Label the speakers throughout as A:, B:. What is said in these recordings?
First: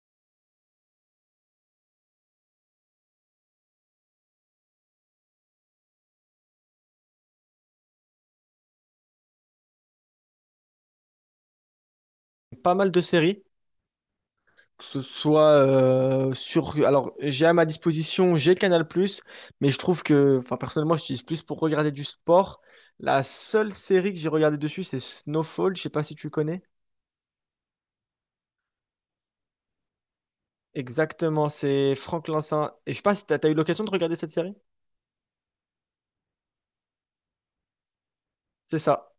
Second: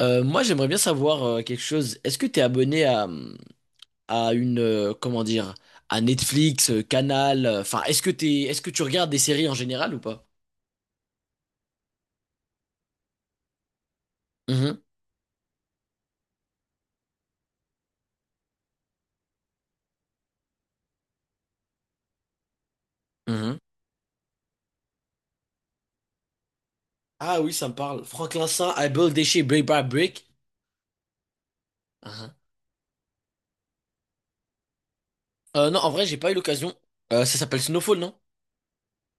A: Moi, j'aimerais bien savoir quelque chose. Est-ce que tu es abonné à une, comment dire, à Netflix, Canal, enfin, est-ce que tu regardes des séries en général ou pas?
B: Pas mal de séries,
A: Mhm,
B: que ce soit sur... Alors, j'ai à ma disposition, j'ai Canal+, mais je trouve que, enfin, personnellement, j'utilise plus pour regarder du sport. La
A: mhm.
B: seule série que j'ai regardée dessus, c'est Snowfall, je sais pas si tu connais.
A: Ah oui, ça me parle. Franck Vincent, I Build Déchet, Brick by Brick.
B: Exactement, c'est Franck
A: Mhm.
B: Lincin. Et je sais pas si t'as eu l'occasion de regarder cette série?
A: Non, en vrai, j'ai pas eu l'occasion. Ça s'appelle Snowfall, non?
B: C'est ça.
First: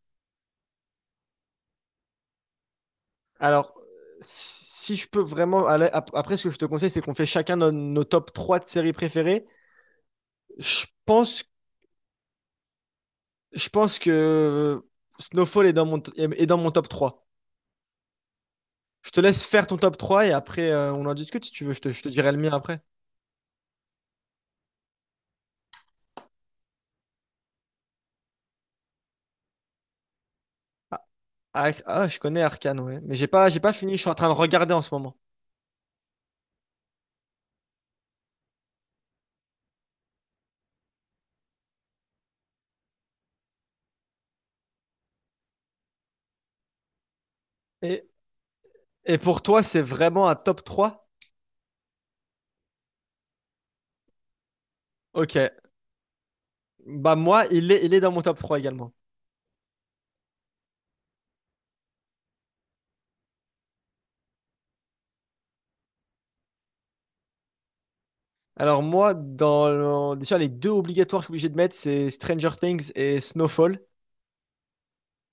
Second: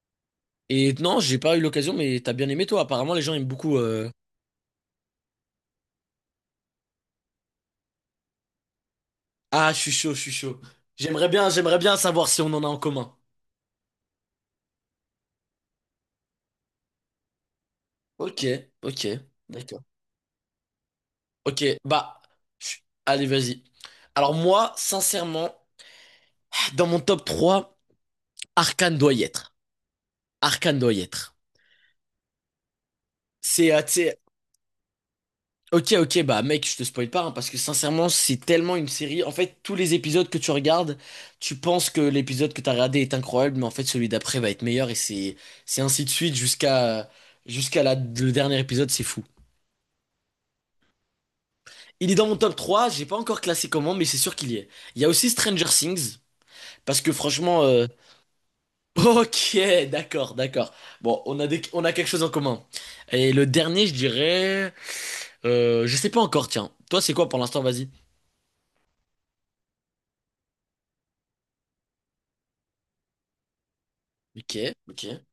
A: Et non, j'ai pas eu l'occasion, mais t'as bien aimé toi. Apparemment, les gens aiment
B: Alors,
A: beaucoup.
B: si je peux vraiment aller... Après, ce que je te conseille, c'est qu'on fait chacun nos top 3 de séries préférées.
A: Ah, je suis chaud, je suis chaud.
B: Je pense,
A: J'aimerais bien savoir si on en a en commun.
B: je pense que Snowfall est dans est dans mon top 3.
A: Ok, ok,
B: Je te laisse faire ton
A: d'accord.
B: top 3 et après on en discute si
A: Ok,
B: tu veux. Je te
A: bah,
B: dirai le mien après.
A: chut, allez, vas-y. Alors moi, sincèrement, dans mon top trois, Arcane doit y être. Arcane doit y
B: Ah,
A: être.
B: ah, je connais Arcane, ouais. Mais j'ai
A: C'est,
B: pas
A: tu
B: fini, je suis en
A: sais,
B: train de regarder en ce moment.
A: ok, ok, bah mec, je te spoil pas, hein, parce que sincèrement, c'est tellement une série. En fait, tous les épisodes que tu regardes, tu penses que l'épisode que t'as regardé est incroyable, mais en fait, celui d'après va être meilleur, et c'est ainsi de suite jusqu'à
B: Et,
A: le dernier épisode, c'est
B: et
A: fou.
B: pour toi, c'est vraiment un top trois.
A: Il est dans mon top 3. J'ai pas encore classé comment, mais c'est sûr qu'il y est. Il y a aussi
B: Ok.
A: Stranger Things, parce que
B: Bah moi,
A: franchement.
B: il est dans mon top 3 également.
A: Ok, d'accord, d'accord. Bon, on a quelque chose en commun. Et le dernier, je dirais, je sais pas encore. Tiens, toi, c'est quoi pour l'instant? Vas-y.
B: Alors moi, dans déjà les deux obligatoires que je suis obligé de mettre, c'est Stranger Things et Snowfall.
A: Ok, ok.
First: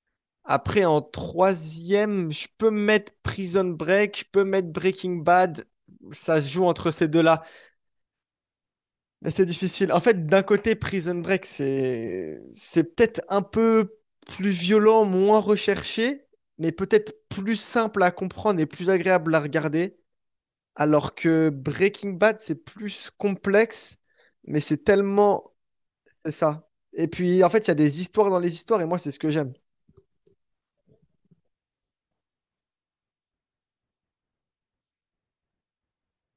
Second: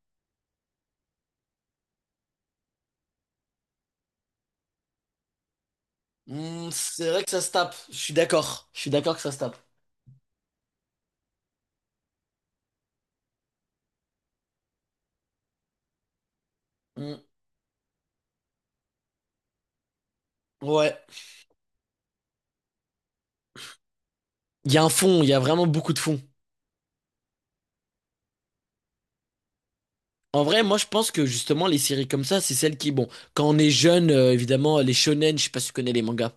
B: Après, en troisième, je peux mettre Prison Break, je peux mettre Breaking Bad. Ça se joue
A: Hmm,
B: entre ces
A: c'est vrai que ça
B: deux-là.
A: se tape. Je suis d'accord. Je suis d'accord que ça se
B: C'est
A: tape.
B: difficile. En fait, d'un côté, Prison Break, c'est peut-être un peu plus violent, moins recherché, mais peut-être
A: Hmm,
B: plus simple à comprendre et plus agréable à regarder.
A: ouais.
B: Alors que Breaking Bad, c'est plus complexe, mais
A: Il y a
B: c'est
A: un fond. Il y a
B: tellement...
A: vraiment beaucoup de fond.
B: C'est ça. Et puis, en fait, il y a des histoires dans les histoires, et moi, c'est ce que j'aime.
A: En vrai, moi, je pense que justement, les séries comme ça, c'est celles qui, bon, quand on est jeune, évidemment, les shonen. Je sais pas si tu connais les mangas.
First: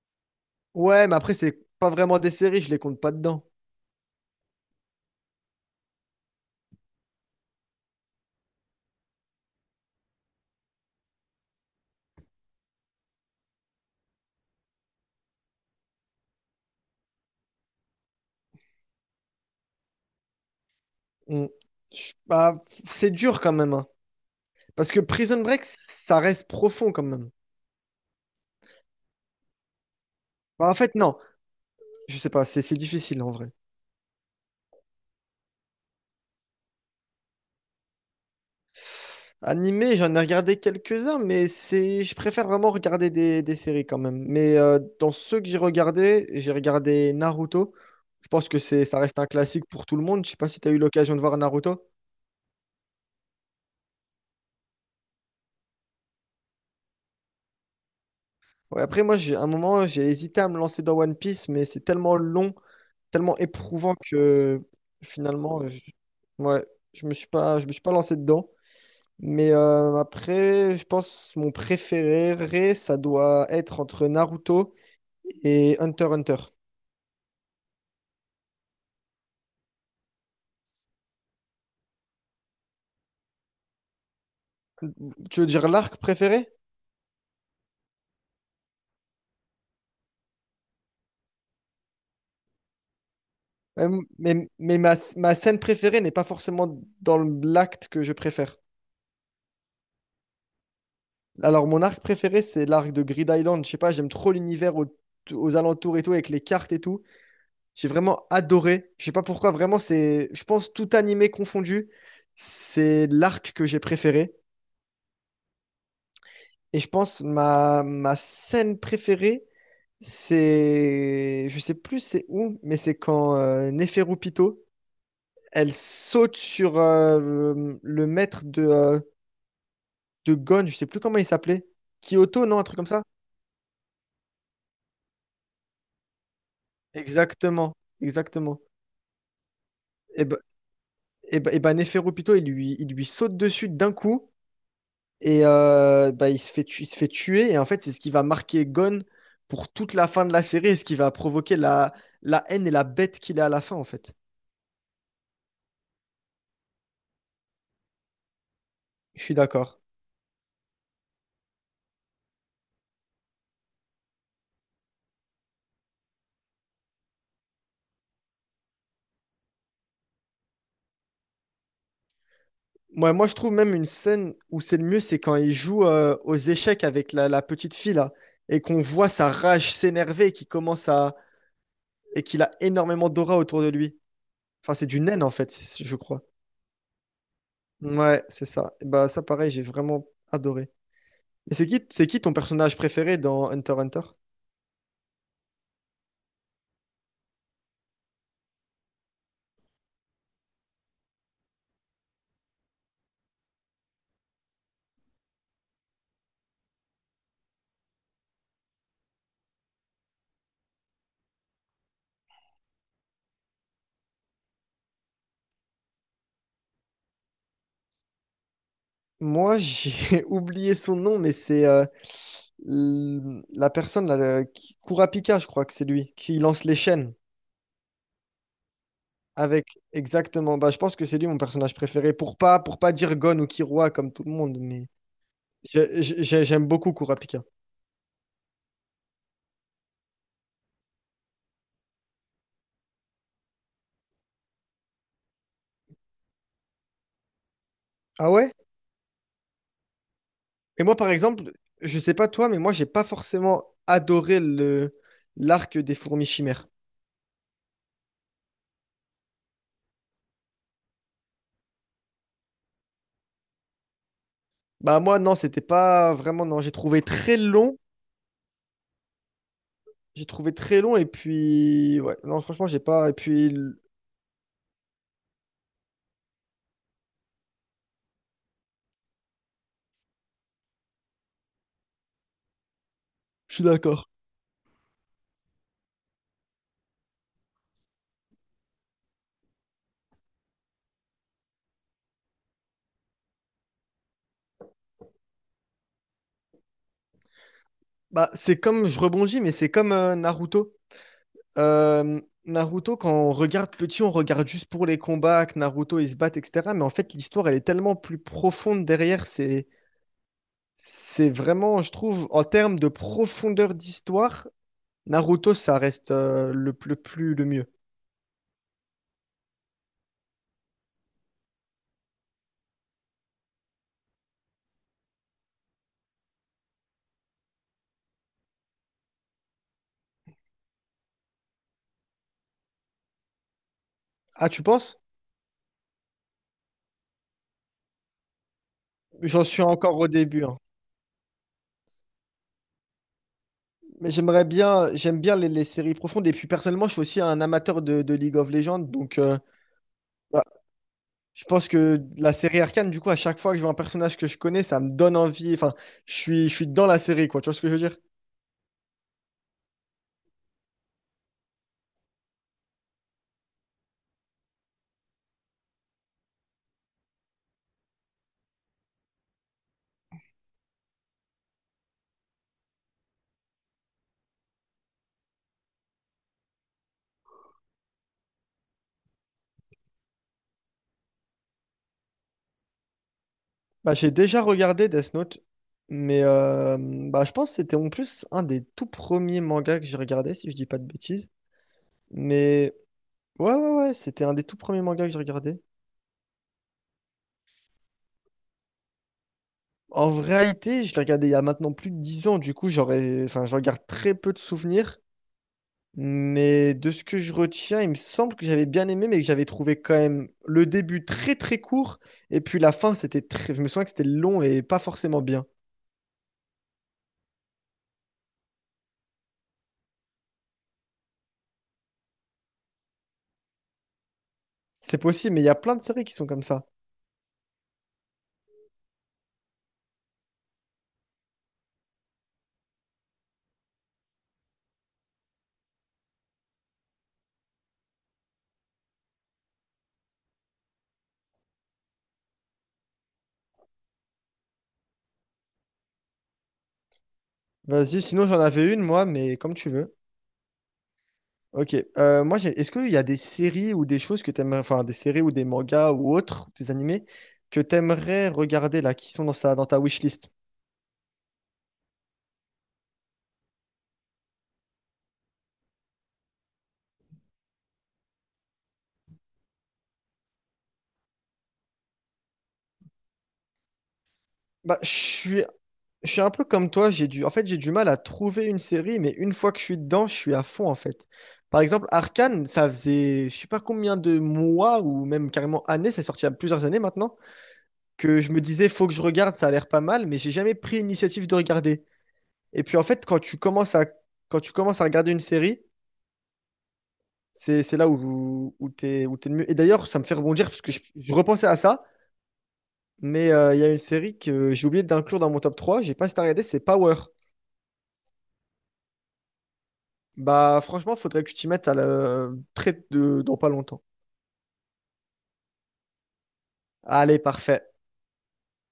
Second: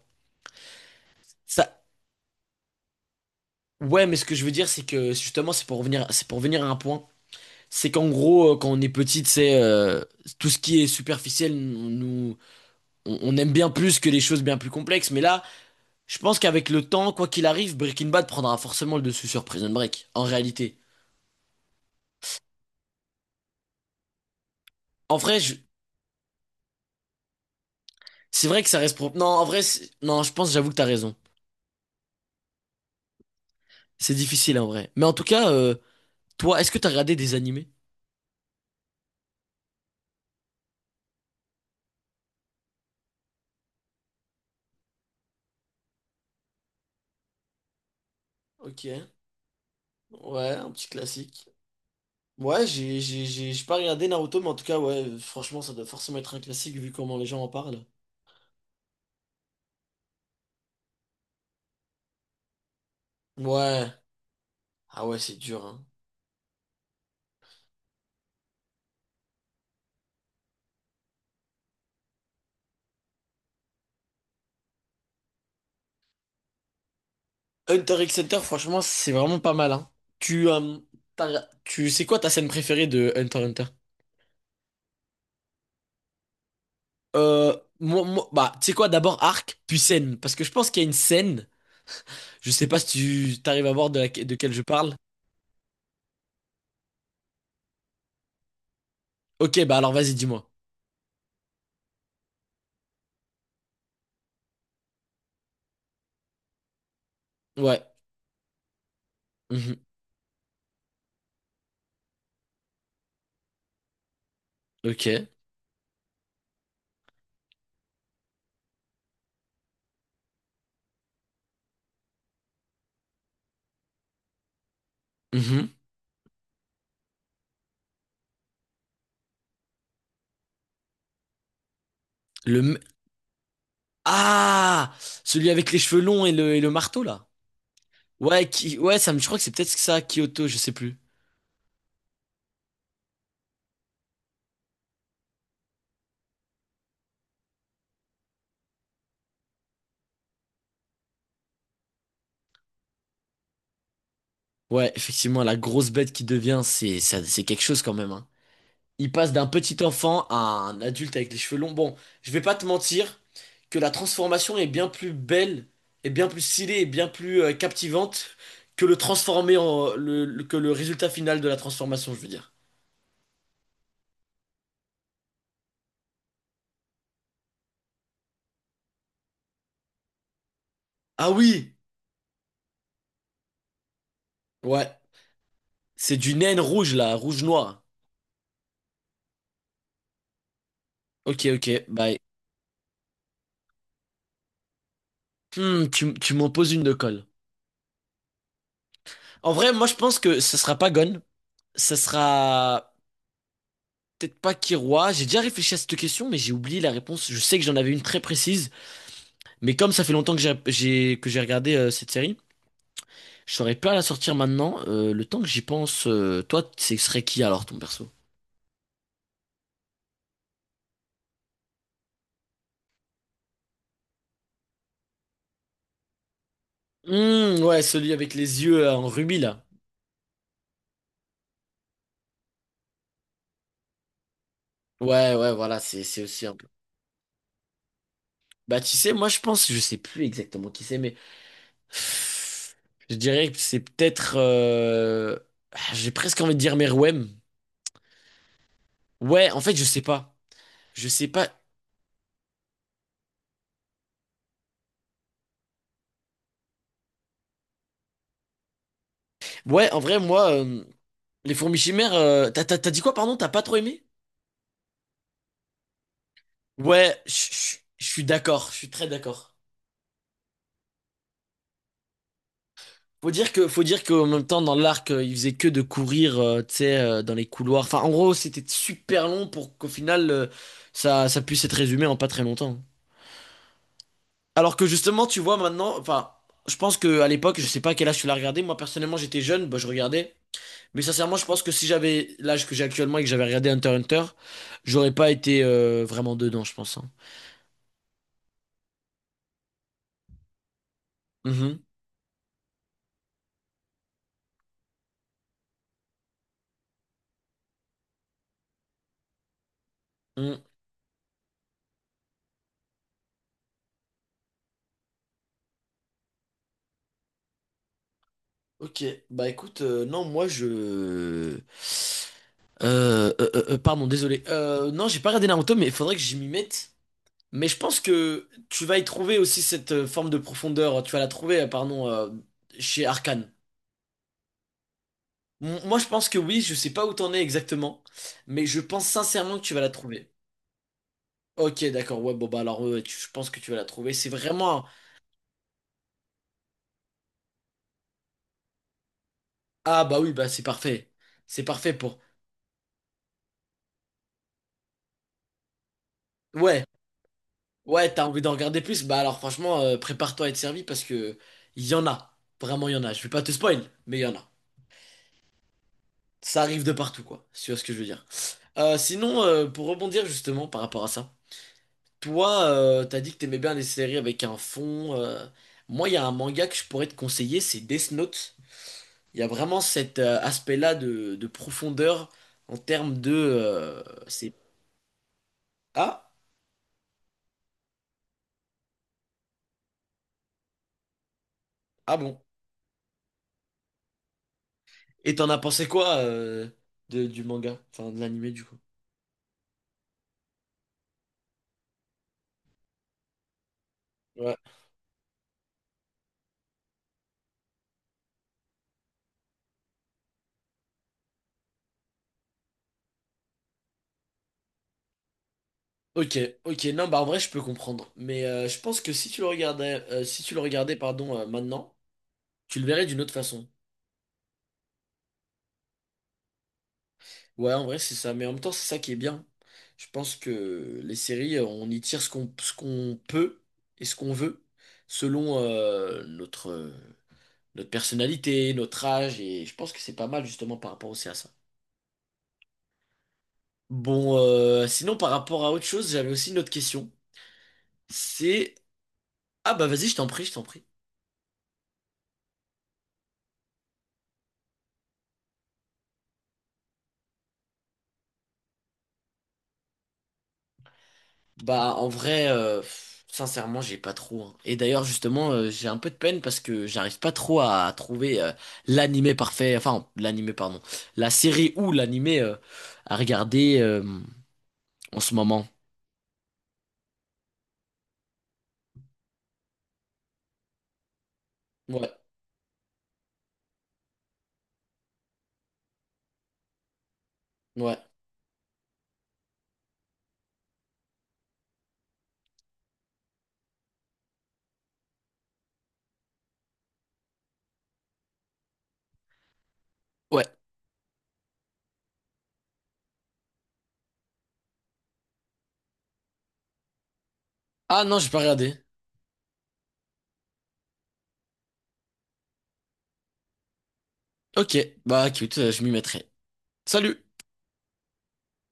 B: Ouais, mais après, c'est
A: Ça.
B: pas vraiment des séries, je les compte pas dedans.
A: Ouais, mais ce que je veux dire, c'est que justement, c'est pour venir à un point. C'est qu'en gros, quand on est petit, c'est tout ce qui est superficiel, nous, on aime bien plus que les choses bien plus complexes. Mais là, je pense qu'avec le temps, quoi qu'il arrive, Breaking Bad prendra forcément le dessus sur Prison Break. En réalité,
B: Mm. Bah, c'est dur quand même, hein. Parce que
A: en vrai,
B: Prison Break, ça reste profond quand même.
A: c'est vrai que ça reste propre. Non, en vrai, non, je pense,
B: Bah,
A: j'avoue
B: en
A: que t'as
B: fait,
A: raison.
B: non. Je sais pas, c'est difficile en vrai.
A: C'est difficile en vrai. Mais en tout cas, toi, est-ce que t'as regardé des animés?
B: Animé, j'en ai regardé quelques-uns, mais c'est, je préfère vraiment regarder des séries quand même. Mais dans ceux que j'ai regardés, j'ai regardé Naruto. Je pense que
A: Ok,
B: c'est, ça reste un classique pour tout le monde. Je sais pas
A: ouais,
B: si tu
A: un
B: as eu
A: petit
B: l'occasion de voir
A: classique.
B: Naruto.
A: Ouais, j'ai pas regardé Naruto, mais en tout cas, ouais, franchement, ça doit forcément être un classique vu comment les gens en parlent.
B: Ouais, après, moi, j'ai, à un moment, j'ai hésité à me lancer dans One Piece, mais c'est tellement long, tellement
A: Ouais.
B: éprouvant que
A: Ah ouais, c'est dur,
B: finalement, je,
A: hein.
B: ouais, je me suis pas, je me suis pas lancé dedans. Mais après, je pense mon préféré, ça doit être entre Naruto et Hunter x Hunter.
A: Hunter x Hunter, franchement, c'est vraiment pas mal, hein. Tu, euh, c'est quoi ta scène préférée de Hunter x Hunter?
B: Tu veux dire l'arc préféré?
A: Bah, tu sais quoi, d'abord arc, puis scène. Parce que je pense qu'il y a une scène, je sais pas si tu t'arrives à voir de quelle je
B: Mais
A: parle.
B: ma scène préférée n'est pas forcément dans l'acte que je préfère.
A: Ok, bah alors vas-y, dis-moi.
B: Alors, mon arc préféré, c'est l'arc de Grid Island. Je sais pas, j'aime trop l'univers aux alentours et tout, avec les cartes et tout.
A: Ouais.
B: J'ai vraiment adoré. Je sais pas pourquoi, vraiment,
A: Mhm.
B: c'est, je pense, tout animé confondu, c'est l'arc que j'ai préféré.
A: Ok.
B: Et je pense ma scène préférée, c'est, je sais plus c'est où, mais c'est quand Neferu Pito elle
A: Mhm.
B: saute sur le maître de Gon, je sais plus comment il s'appelait. Kyoto,
A: Le...
B: non, un truc
A: m-
B: comme ça?
A: Ah! Celui avec les cheveux longs et et le marteau, là.
B: Exactement,
A: Ouais,
B: exactement.
A: ouais, je crois que c'est peut-être ça,
B: Et ben,
A: Kyoto, je sais plus.
B: et ben Neferupito, il lui saute dessus d'un coup et bah, il se fait tuer. Et en fait, c'est ce qui va marquer Gon pour toute la fin de la série et ce qui va provoquer la haine et la bête qu'il a à la fin, en fait.
A: Ouais, effectivement, la grosse bête qui devient, c'est quelque chose quand même, hein. Il
B: Je
A: passe
B: suis
A: d'un
B: d'accord.
A: petit enfant à un adulte avec les cheveux longs. Bon, je vais pas te mentir que la transformation est bien plus belle, est bien plus stylée, et bien plus captivante que le transformer en, le- que le résultat final de la transformation, je veux dire.
B: Moi, je trouve même une scène où c'est le mieux, c'est quand il joue aux échecs avec la petite fille là, et qu'on voit sa rage s'énerver, qui commence à
A: Ah oui!
B: et qu'il a énormément d'aura autour de lui. Enfin, c'est
A: Ouais.
B: du naine en fait, je
A: C'est
B: crois.
A: du naine rouge là, rouge-noir.
B: Ouais, c'est ça. Et bah ça, pareil, j'ai vraiment adoré.
A: Ok,
B: Et
A: ok,
B: c'est
A: bye.
B: qui ton personnage préféré dans Hunter x Hunter?
A: Hmm, tu m'en poses une de colle. En vrai, moi je pense que ça sera pas Gon. Ça sera peut-être pas Kiroi. J'ai déjà réfléchi à cette question, mais j'ai oublié la réponse. Je sais que j'en avais une très précise. Mais comme ça fait longtemps que j'ai regardé cette série, je saurais pas la sortir maintenant. Le temps que j'y pense, toi, ce serait qui alors ton perso?
B: Moi, j'ai oublié son nom, mais c'est la personne Kurapika, je crois que c'est lui, qui lance les chaînes.
A: Hmm, ouais, celui avec les yeux en rubis là.
B: Avec exactement, bah, je pense que c'est lui mon personnage préféré pour pas dire Gon ou Killua comme tout le monde, mais
A: Ouais, ouais, voilà, c'est aussi un peu.
B: j'aime beaucoup Kurapika.
A: Bah tu sais, moi je pense, je sais plus exactement qui c'est, mais je dirais que c'est peut-être. J'ai presque envie de dire Meruem.
B: Ah ouais?
A: Ouais, en fait, je sais pas.
B: Et moi
A: Je
B: par
A: sais pas.
B: exemple, je sais pas toi, mais moi j'ai pas forcément adoré le l'arc des fourmis chimères.
A: Ouais, en vrai, moi, les fourmis chimères. T'as dit quoi, pardon? T'as pas trop aimé?
B: Bah moi non, c'était pas vraiment non, j'ai trouvé
A: Ouais, je
B: très
A: je-
B: long,
A: je suis d'accord, je suis très d'accord.
B: j'ai trouvé très long et puis ouais, non franchement j'ai pas et
A: Faut
B: puis
A: dire que,
B: l-
A: faut dire qu'en même temps, dans l'arc, il faisait que de courir, tu sais, dans les couloirs. Enfin, en gros, c'était super long pour qu'au final, ça puisse être résumé en pas très longtemps.
B: je suis d'accord.
A: Alors que justement, tu vois, maintenant, enfin, je pense que à l'époque, je sais pas à quel âge tu l'as regardé. Moi, personnellement, j'étais jeune, bah, je regardais. Mais sincèrement, je pense que si j'avais l'âge que j'ai actuellement et que j'avais regardé Hunter x Hunter, j'aurais pas été vraiment dedans, je pense, hein.
B: Bah c'est comme je rebondis, mais c'est comme Naruto. Euh, Naruto, quand on regarde petit, on regarde juste pour les combats, que Naruto ils se battent, etc. Mais en fait, l'histoire, elle est tellement plus profonde derrière.
A: Mhm.
B: C'est vraiment, je trouve, en termes de profondeur d'histoire, Naruto, ça reste le plus, le mieux.
A: Ok, bah écoute, non, pardon, désolé. Non, j'ai pas regardé Naruto, mais il faudrait que j'y m'y mette. Mais je pense que tu vas y trouver aussi cette forme de profondeur. Tu vas la trouver, pardon, chez Arcane.
B: Ah, tu penses?
A: Moi, je pense que oui, je sais pas où t'en es exactement, mais je pense
B: J'en
A: sincèrement
B: suis
A: que tu vas la
B: encore au
A: trouver.
B: début, hein.
A: Ok, d'accord, ouais, bon, bah alors, ouais, je pense que tu vas la
B: Mais
A: trouver. C'est vraiment.
B: j'aime bien les séries profondes. Et puis personnellement, je suis aussi un amateur de League of Legends. Donc, bah,
A: Ah, bah oui, bah c'est parfait.
B: je
A: C'est
B: pense
A: parfait
B: que
A: pour.
B: la série Arcane, du coup, à chaque fois que je vois un personnage que je connais, ça me donne envie. Enfin, je suis
A: Ouais.
B: dans la série, quoi. Tu vois ce que je veux dire?
A: Ouais, t'as envie d'en regarder plus? Bah alors franchement, prépare-toi à être servi parce que il y en a. Vraiment, il y en a. Je vais pas te spoil, mais il y en a. Ça arrive de partout, quoi. Si tu vois ce que je veux dire. Sinon, pour rebondir justement par rapport à ça, toi, t'as dit que t'aimais bien les séries avec un fond. Moi, il y a un manga que je pourrais te conseiller, c'est Death Note. Il y a vraiment cet aspect-là de profondeur en termes de.
B: Bah, j'ai déjà
A: C'est.
B: regardé Death Note, mais
A: Ah?
B: bah, je pense que c'était en plus un des tout premiers mangas que j'ai regardé, si je dis pas de bêtises.
A: Ah bon.
B: Mais ouais, c'était un des tout premiers mangas que j'ai
A: Et t'en as
B: regardé.
A: pensé quoi du manga? Enfin, de l'animé, du coup.
B: En réalité, je l'ai regardé il y a maintenant plus de 10 ans, du coup, j'aurais, enfin, je regarde très peu de souvenirs. Mais de ce que je retiens, il me semble que j'avais bien aimé, mais que j'avais trouvé quand même le début très très court, et puis la fin, c'était très... je me souviens que c'était long et pas forcément bien.
A: Ok, ok, non, bah en vrai, je peux comprendre. Mais je pense que si tu le regardais, pardon, maintenant, tu le verrais d'une autre façon.
B: C'est possible, mais il y a plein de séries qui sont comme ça.
A: Ouais, en vrai, c'est ça. Mais en même temps, c'est ça qui est bien. Je pense que les séries, on y tire ce qu'on peut et ce qu'on veut selon notre personnalité, notre âge. Et je pense que c'est pas mal justement par rapport aussi à ça. Bon, sinon, par rapport à autre chose, j'avais aussi une autre question.
B: Vas-y, sinon j'en avais
A: C'est.
B: une, moi, mais comme tu
A: Ah bah
B: veux.
A: vas-y, je t'en prie, je t'en prie.
B: Ok, moi, est-ce qu'il y a des séries ou des choses que t'aimerais, enfin des séries ou des mangas ou autres, des animés, que t'aimerais regarder là, qui sont dans ta wishlist?
A: Bah en vrai, pff, sincèrement, j'ai pas trop, hein. Et d'ailleurs, justement, j'ai un peu de peine parce que j'arrive pas trop à trouver l'animé parfait, enfin l'animé, pardon, la série ou l'animé à regarder
B: Bah, je
A: en ce
B: suis
A: moment.
B: Je suis un peu comme toi, j'ai du... en fait, j'ai du mal à trouver une série, mais une fois que je suis dedans, je suis à fond, en fait. Par exemple,
A: Ouais,
B: Arcane, ça faisait je sais pas combien de mois ou même carrément années, c'est sorti il y a plusieurs années maintenant,
A: ouais,
B: que je me disais, faut que je regarde, ça a l'air pas mal, mais j'ai jamais pris l'initiative de regarder. Et puis, en fait, quand tu commences à regarder une série, c'est là où t'es le mieux. Et d'ailleurs, ça me fait
A: ouais.
B: rebondir, parce que je repensais à ça, mais il y a une série que j'ai oublié d'inclure dans mon top 3, j'ai pas si t'as regardé, c'est Power.
A: Ah non, j'ai pas regardé.
B: Bah, franchement, faudrait que tu t'y mettes à la... très de... dans pas longtemps.
A: Ok, bah écoute, je m'y mettrai.
B: Allez,
A: Salut!
B: parfait.